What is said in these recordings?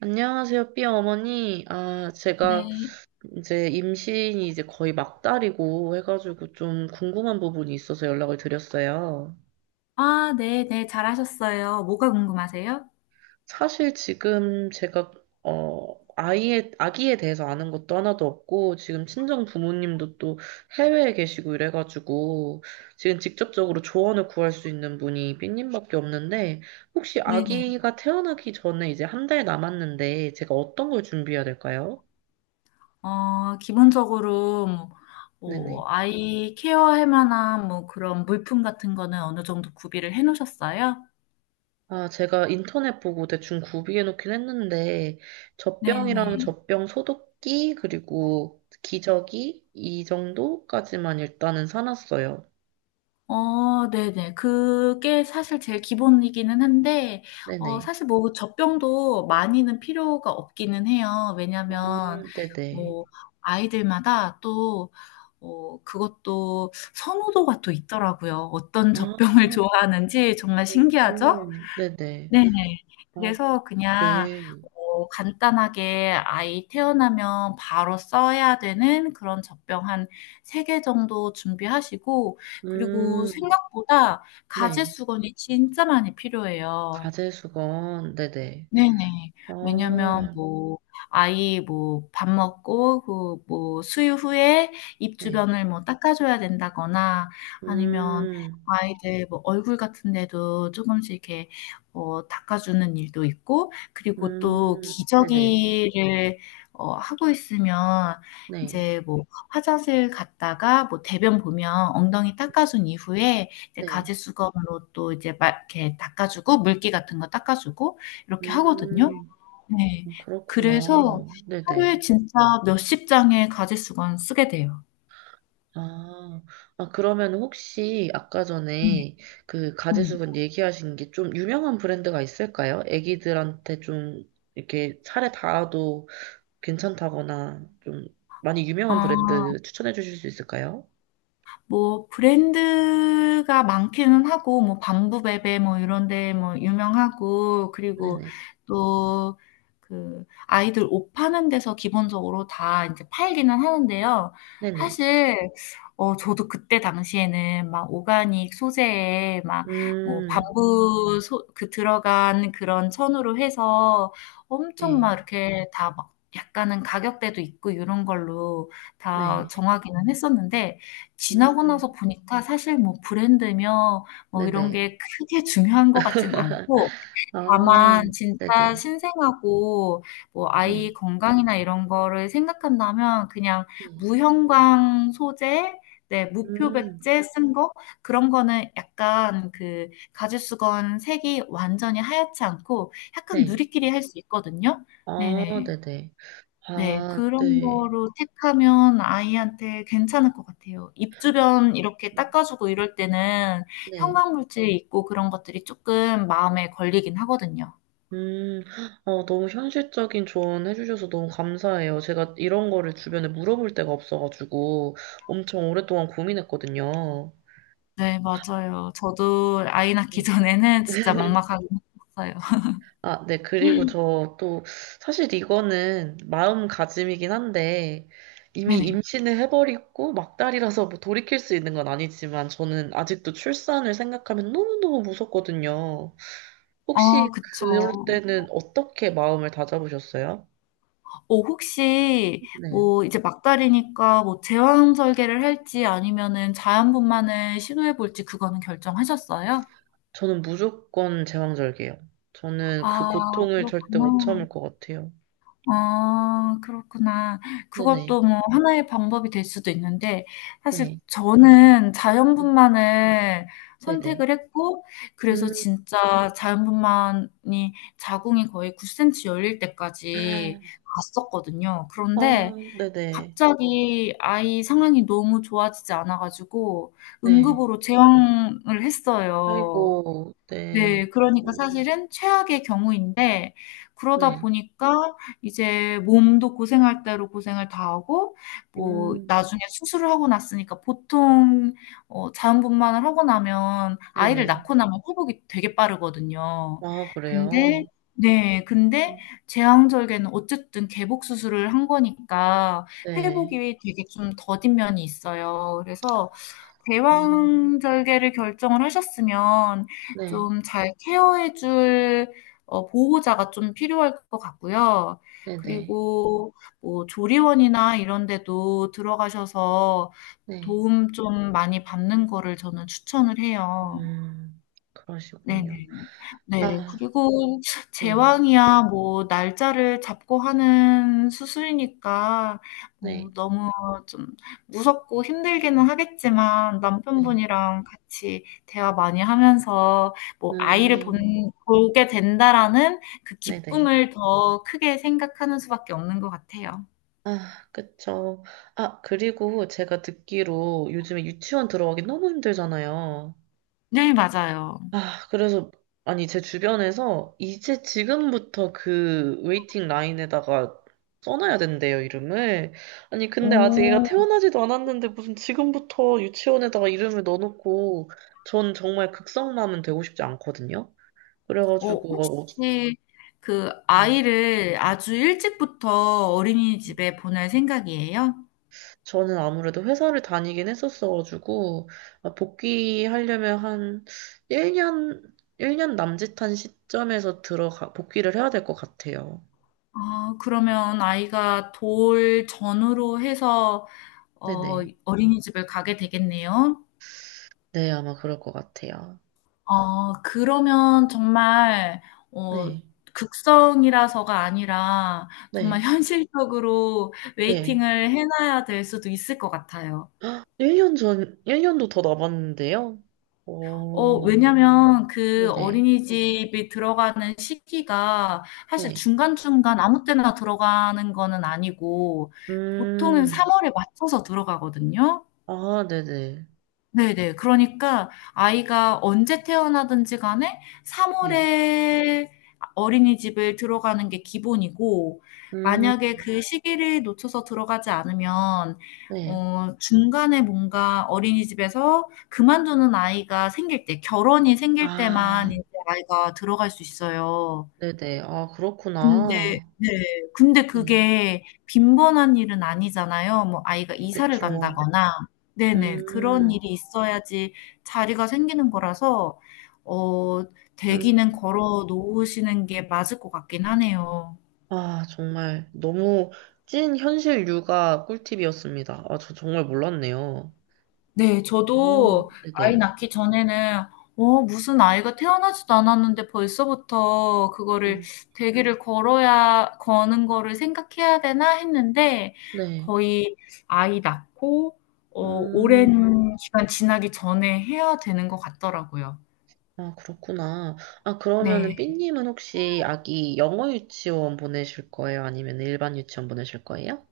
안녕하세요, 삐 어머니. 아, 제가 네. 이제 임신이 이제 거의 막달이고 해가지고 좀 궁금한 부분이 있어서 연락을 드렸어요. 아, 네, 네, 잘하셨어요. 뭐가 궁금하세요? 사실 지금 제가, 아기에 대해서 아는 것도 하나도 없고, 지금 친정 부모님도 또 해외에 계시고 이래가지고, 지금 직접적으로 조언을 구할 수 있는 분이 삐님밖에 없는데, 혹시 네네. 아기가 태어나기 전에 이제 한 달 남았는데, 제가 어떤 걸 준비해야 될까요? 기본적으로, 뭐, 네네. 아이 케어할 만한, 뭐, 그런 물품 같은 거는 어느 정도 구비를 해 놓으셨어요? 아, 제가 인터넷 보고 대충 구비해 놓긴 했는데, 젖병이랑 네네. 젖병 소독기, 그리고 기저귀, 이 정도까지만 일단은 사놨어요. 네네. 그게 사실 제일 기본이기는 한데, 네네. 사실 뭐 젖병도 많이는 필요가 없기는 해요. 아, 왜냐면, 네네. 뭐, 아이들마다 또, 그것도 선호도가 또 있더라고요. 어떤 젖병을 아, 좋아하는지 정말 신기하죠? 오, 네네. 네네. 아, 그래서 그냥 네. 간단하게 아이 태어나면 바로 써야 되는 그런 젖병 한 3개 정도 준비하시고, 그리고 음, 생각보다 가제 네. 수건이 진짜 많이 필요해요. 가제수건, 네네. 네네. 왜냐면 아, 뭐 아이 뭐 밥 먹고 그 뭐 수유 후에 입 네. 주변을 뭐 닦아줘야 된다거나, 아니면 음, 아이들 뭐 얼굴 같은 데도 조금씩 이렇게 닦아주는 일도 있고, 그리고 또 네네. 기저귀를 하고 있으면 네, 이제 뭐 화장실 갔다가 뭐 대변 보면 엉덩이 닦아준 이후에 이제 네. 가지 수건으로 또 이제 막 이렇게 닦아주고 물기 같은 거 닦아주고 이렇게 하거든요. 음. 네. 그래서 그렇구나. 하루에 네네. 진짜 몇십 장의 가짓수건 쓰게 돼요. 아, 아, 그러면 혹시 아까 네네. 전에 그 음. 가제수분 얘기하신 게 좀 유명한 브랜드가 있을까요? 애기들한테 좀 이렇게 살에 닿아도 괜찮다거나 좀 많이 유명한 아. 브랜드 추천해 주실 수 있을까요? 뭐 브랜드가 많기는 하고, 뭐 밤부베베 뭐 이런 데 뭐 유명하고, 그리고 네네. 또 그 아이들 옷 파는 데서 기본적으로 다 인제 팔기는 하는데요. 네네. 사실 저도 그때 당시에는 막 오가닉 소재에 막 뭐 음, 밤부 소 그 들어간 그런 천으로 해서, 엄청 네. 막 이렇게 다 막 약간은 가격대도 있고 요런 걸로 다 네. 정하기는 했었는데, 지나고 나서 음, 보니까 사실 뭐 브랜드며 뭐 이런 네네. 게 크게 중요한 것 같진 않고, 아, 다만 네 진짜 네. 신생하고 뭐 네. 아이 건강이나 이런 거를 생각한다면 그냥 무형광 소재, 네, 음, 무표백제 쓴 거, 그런 거는 약간 그 가죽수건 색이 완전히 하얗지 않고 약간 네. 누리끼리 할 수 있거든요. 아, 네네. 네네. 네, 아, 그런 네. 거로 택하면 아이한테 괜찮을 것 같아요. 입 주변 이렇게 닦아주고 이럴 때는 네. 형광물질 있고 그런 것들이 조금 마음에 걸리긴 하거든요. 음, 너무 현실적인 조언 해주셔서 너무 감사해요. 제가 이런 거를 주변에 물어볼 데가 없어가지고 엄청 오랫동안 고민했거든요. 네, 맞아요. 저도 아이 낳기 네. 전에는 진짜 막막하긴 했어요. 아, 네. 그리고 저 또 사실 이거는 마음가짐이긴 한데 이미 네네. 임신을 해버리고 막달이라서 뭐 돌이킬 수 있는 건 아니지만 저는 아직도 출산을 생각하면 너무너무 무섭거든요. 아, 혹시 그쵸. 그럴 때는 어떻게 마음을 다잡으셨어요? 혹시 네. 뭐 이제 막달이니까 뭐 제왕 절개를 할지 아니면은 자연분만을 시도해 볼지, 그거는 결정하셨어요? 저는 무조건 제왕절개요. 저는 그 아, 고통을 절대 못 그렇구나. 참을 것 같아요. 아, 그렇구나. 네네. 그것도 뭐 하나의 방법이 될 수도 있는데, 사실 네. 저는 네. 자연분만을 네네. 선택을 했고, 그래서 음. 진짜 자연분만이 자궁이 거의 9cm 열릴 때까지 갔었거든요. 아, 그런데 네네. 갑자기 아이 상황이 너무 좋아지지 않아가지고, 네. 응급으로 제왕을 했어요. 아이고, 네. 네. 그러니까 아이고, 사실은 최악의 경우인데, 그러다 네. 보니까 이제 몸도 고생할 대로 고생을 다 하고, 뭐 음. 나중에 수술을 하고 났으니까, 보통 자연분만을 하고 나면 아이를 네네. 낳고 나면 회복이 되게 빠르거든요. 아, 근데, 그래요? 네, 근데 음, 제왕절개는 어쨌든 개복 수술을 한 거니까 네. 회복이 되게 좀 더딘 면이 있어요. 그래서 음, 제왕절개를 결정을 하셨으면 네. 좀 잘 케어해 줄 보호자가 좀 필요할 것 같고요. 네네. 그리고 뭐 조리원이나 이런 데도 들어가셔서 네. 도움 좀 많이 받는 거를 저는 추천을 해요. 음, 그러시군요. 네네. 네. 아, 그리고 네. 제왕이야 뭐 날짜를 잡고 하는 수술이니까 네. 뭐 너무 좀 무섭고 힘들기는 하겠지만, 네. 남편분이랑 같이 대화 많이 하면서 뭐 '아이를 본 음, 보게 된다.'라는 그 네네. 기쁨을 더 크게 생각하는 수밖에 없는 것 같아요. 아, 그쵸. 아, 그리고 제가 듣기로 요즘에 유치원 들어가기 너무 힘들잖아요. 네, 맞아요. 아, 그래서, 아니, 제 주변에서 이제 지금부터 그 웨이팅 라인에다가 써놔야 된대요, 이름을. 아니, 근데 아직 애가 오. 태어나지도 않았는데 무슨 지금부터 유치원에다가 이름을 넣어놓고 전 정말 극성맘은 되고 싶지 않거든요. 그래가지고, 혹시 그 음. 아이를 아주 일찍부터 어린이집에 보낼 생각이에요? 저는 아무래도 회사를 다니긴 했었어가지고, 아, 복귀하려면 한 일 년 남짓한 시점에서 복귀를 해야 될 것 같아요. 아, 그러면 아이가 돌 전후로 해서 어, 네네. 어린이집을 가게 되겠네요. 네, 아마 그럴 것 같아요. 그러면 정말 어, 네, 극성이라서가 아니라 네, 정말 현실적으로 네. 웨이팅을 해놔야 될 수도 있을 것 같아요. 1년 전, 1년도 더 남았는데요? 오, 왜냐면 그 네네, 어린이집이 들어가는 시기가 사실 네. 중간중간 아무 때나 들어가는 거는 아니고 보통은 음, 3월에 맞춰서 들어가거든요. 아, 네네, 네네. 그러니까 아이가 언제 태어나든지 간에 네. 3월에 어린이집을 들어가는 게 기본이고, 음, 만약에 그 시기를 놓쳐서 들어가지 않으면, 네. 중간에 뭔가 어린이집에서 그만두는 아이가 생길 때, 결혼이 생길 때만 아, 이제 아이가 들어갈 수 있어요. 네네. 아, 근데, 그렇구나. 네, 근데 네. 그게 빈번한 일은 아니잖아요. 뭐 아이가 이사를 그쵸. 간다거나, 네네, 그런 음, 일이 있어야지 자리가 생기는 거라서 어 대기는 음. 걸어 놓으시는 게 맞을 것 같긴 하네요. 아, 정말 너무 찐 현실 육아 꿀팁이었습니다. 아, 저 정말 몰랐네요. 네. 오, 저도 아이 네네. 낳기 전에는 무슨 아이가 태어나지도 않았는데 벌써부터 그거를 음, 대기를 걸어야 거는 거를 생각해야 되나?' 했는데, 네. 거의 아이 낳고 음, 오랜 기간 지나기 전에 해야 되는 것 같더라고요. 아, 그렇구나. 아, 그러면은 네. 삐님은 혹시 아기 영어 유치원 보내실 거예요? 아니면 일반 유치원 보내실 거예요?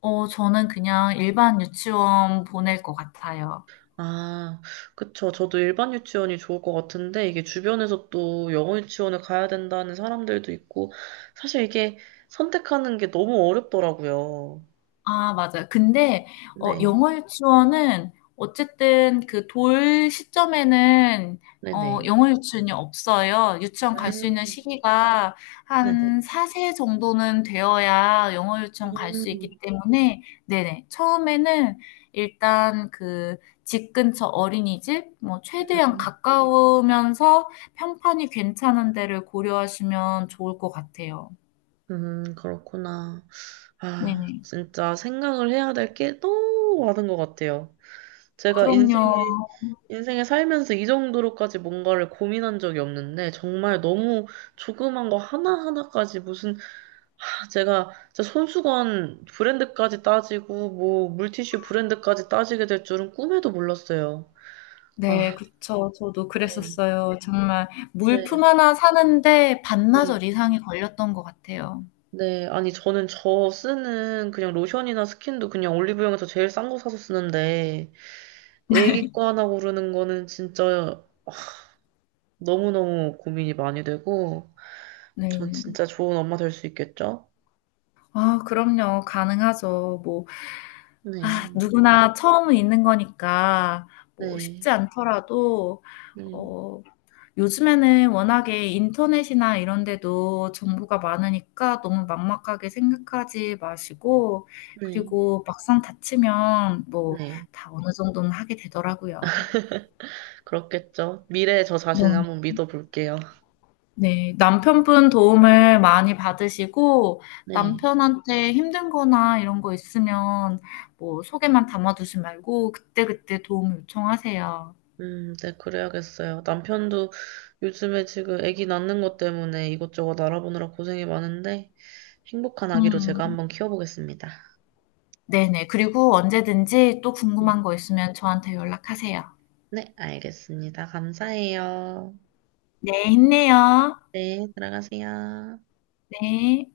저는 그냥 일반 유치원 보낼 것 같아요. 아, 그쵸. 저도 일반 유치원이 좋을 것 같은데, 이게 주변에서 또 영어 유치원을 가야 된다는 사람들도 있고, 사실 이게 선택하는 게 너무 어렵더라고요. 아, 맞아요. 근데 네, 영어 유치원은 어쨌든 그 돌 시점에는 네네, 영어 유치원이 없어요. 유치원 갈 수 있는 음, 시기가 네네. 한 4세 정도는 되어야 영어 유치원 갈 수 있기 음, 때문에, 네네, 처음에는 일단 그 집 근처 어린이집 뭐 최대한 음. 가까우면서 평판이 괜찮은 데를 고려하시면 좋을 것 같아요. 그렇구나. 아, 네네. 진짜 생각을 해야 될 게 너무 많은 것 같아요. 제가 그럼요. 인생에 살면서 이 정도로까지 뭔가를 고민한 적이 없는데, 정말 너무 조그만 거 하나하나까지 무슨, 아, 제가 진짜 손수건 브랜드까지 따지고, 뭐, 물티슈 브랜드까지 따지게 될 줄은 꿈에도 몰랐어요. 네, 아, 그쵸. 저도 네, 그랬었어요. 정말 물품 네, 하나 사는데 네. 반나절 이상이 걸렸던 것 같아요. 네, 아니, 저는 저 쓰는 그냥 로션이나 스킨도 그냥 올리브영에서 제일 싼 거 사서 쓰는데, 애기 거 하나 고르는 거는 진짜 너무너무 고민이 많이 되고, 전 네. 진짜 좋은 엄마 될 수 있겠죠? 아, 그럼요. 가능하죠. 뭐, 아, 네, 누구나 처음은 있는 거니까 뭐 네, 쉽지 않더라도 네, 어 요즘에는 워낙에 인터넷이나 이런 데도 정보가 많으니까 너무 막막하게 생각하지 마시고, 네, 그리고 막상 다치면 뭐 네. 다 어느 정도는 하게 되더라고요. 그렇겠죠. 미래의 저 네. 자신을 한번 믿어볼게요. 네, 남편분 도움을 많이 받으시고, 네. 남편한테 힘든 거나 이런 거 있으면 뭐 속에만 담아두지 말고 그때그때 도움을 요청하세요. 네, 그래야겠어요. 남편도 요즘에 지금 아기 낳는 것 때문에 이것저것 알아보느라 고생이 많은데 행복한 아기로 제가 음. 한번 키워보겠습니다. 네네. 그리고 언제든지 또 궁금한 음. 거 있으면 저한테 연락하세요. 네, 알겠습니다. 감사해요. 네, 힘내요. 네, 들어가세요. 네.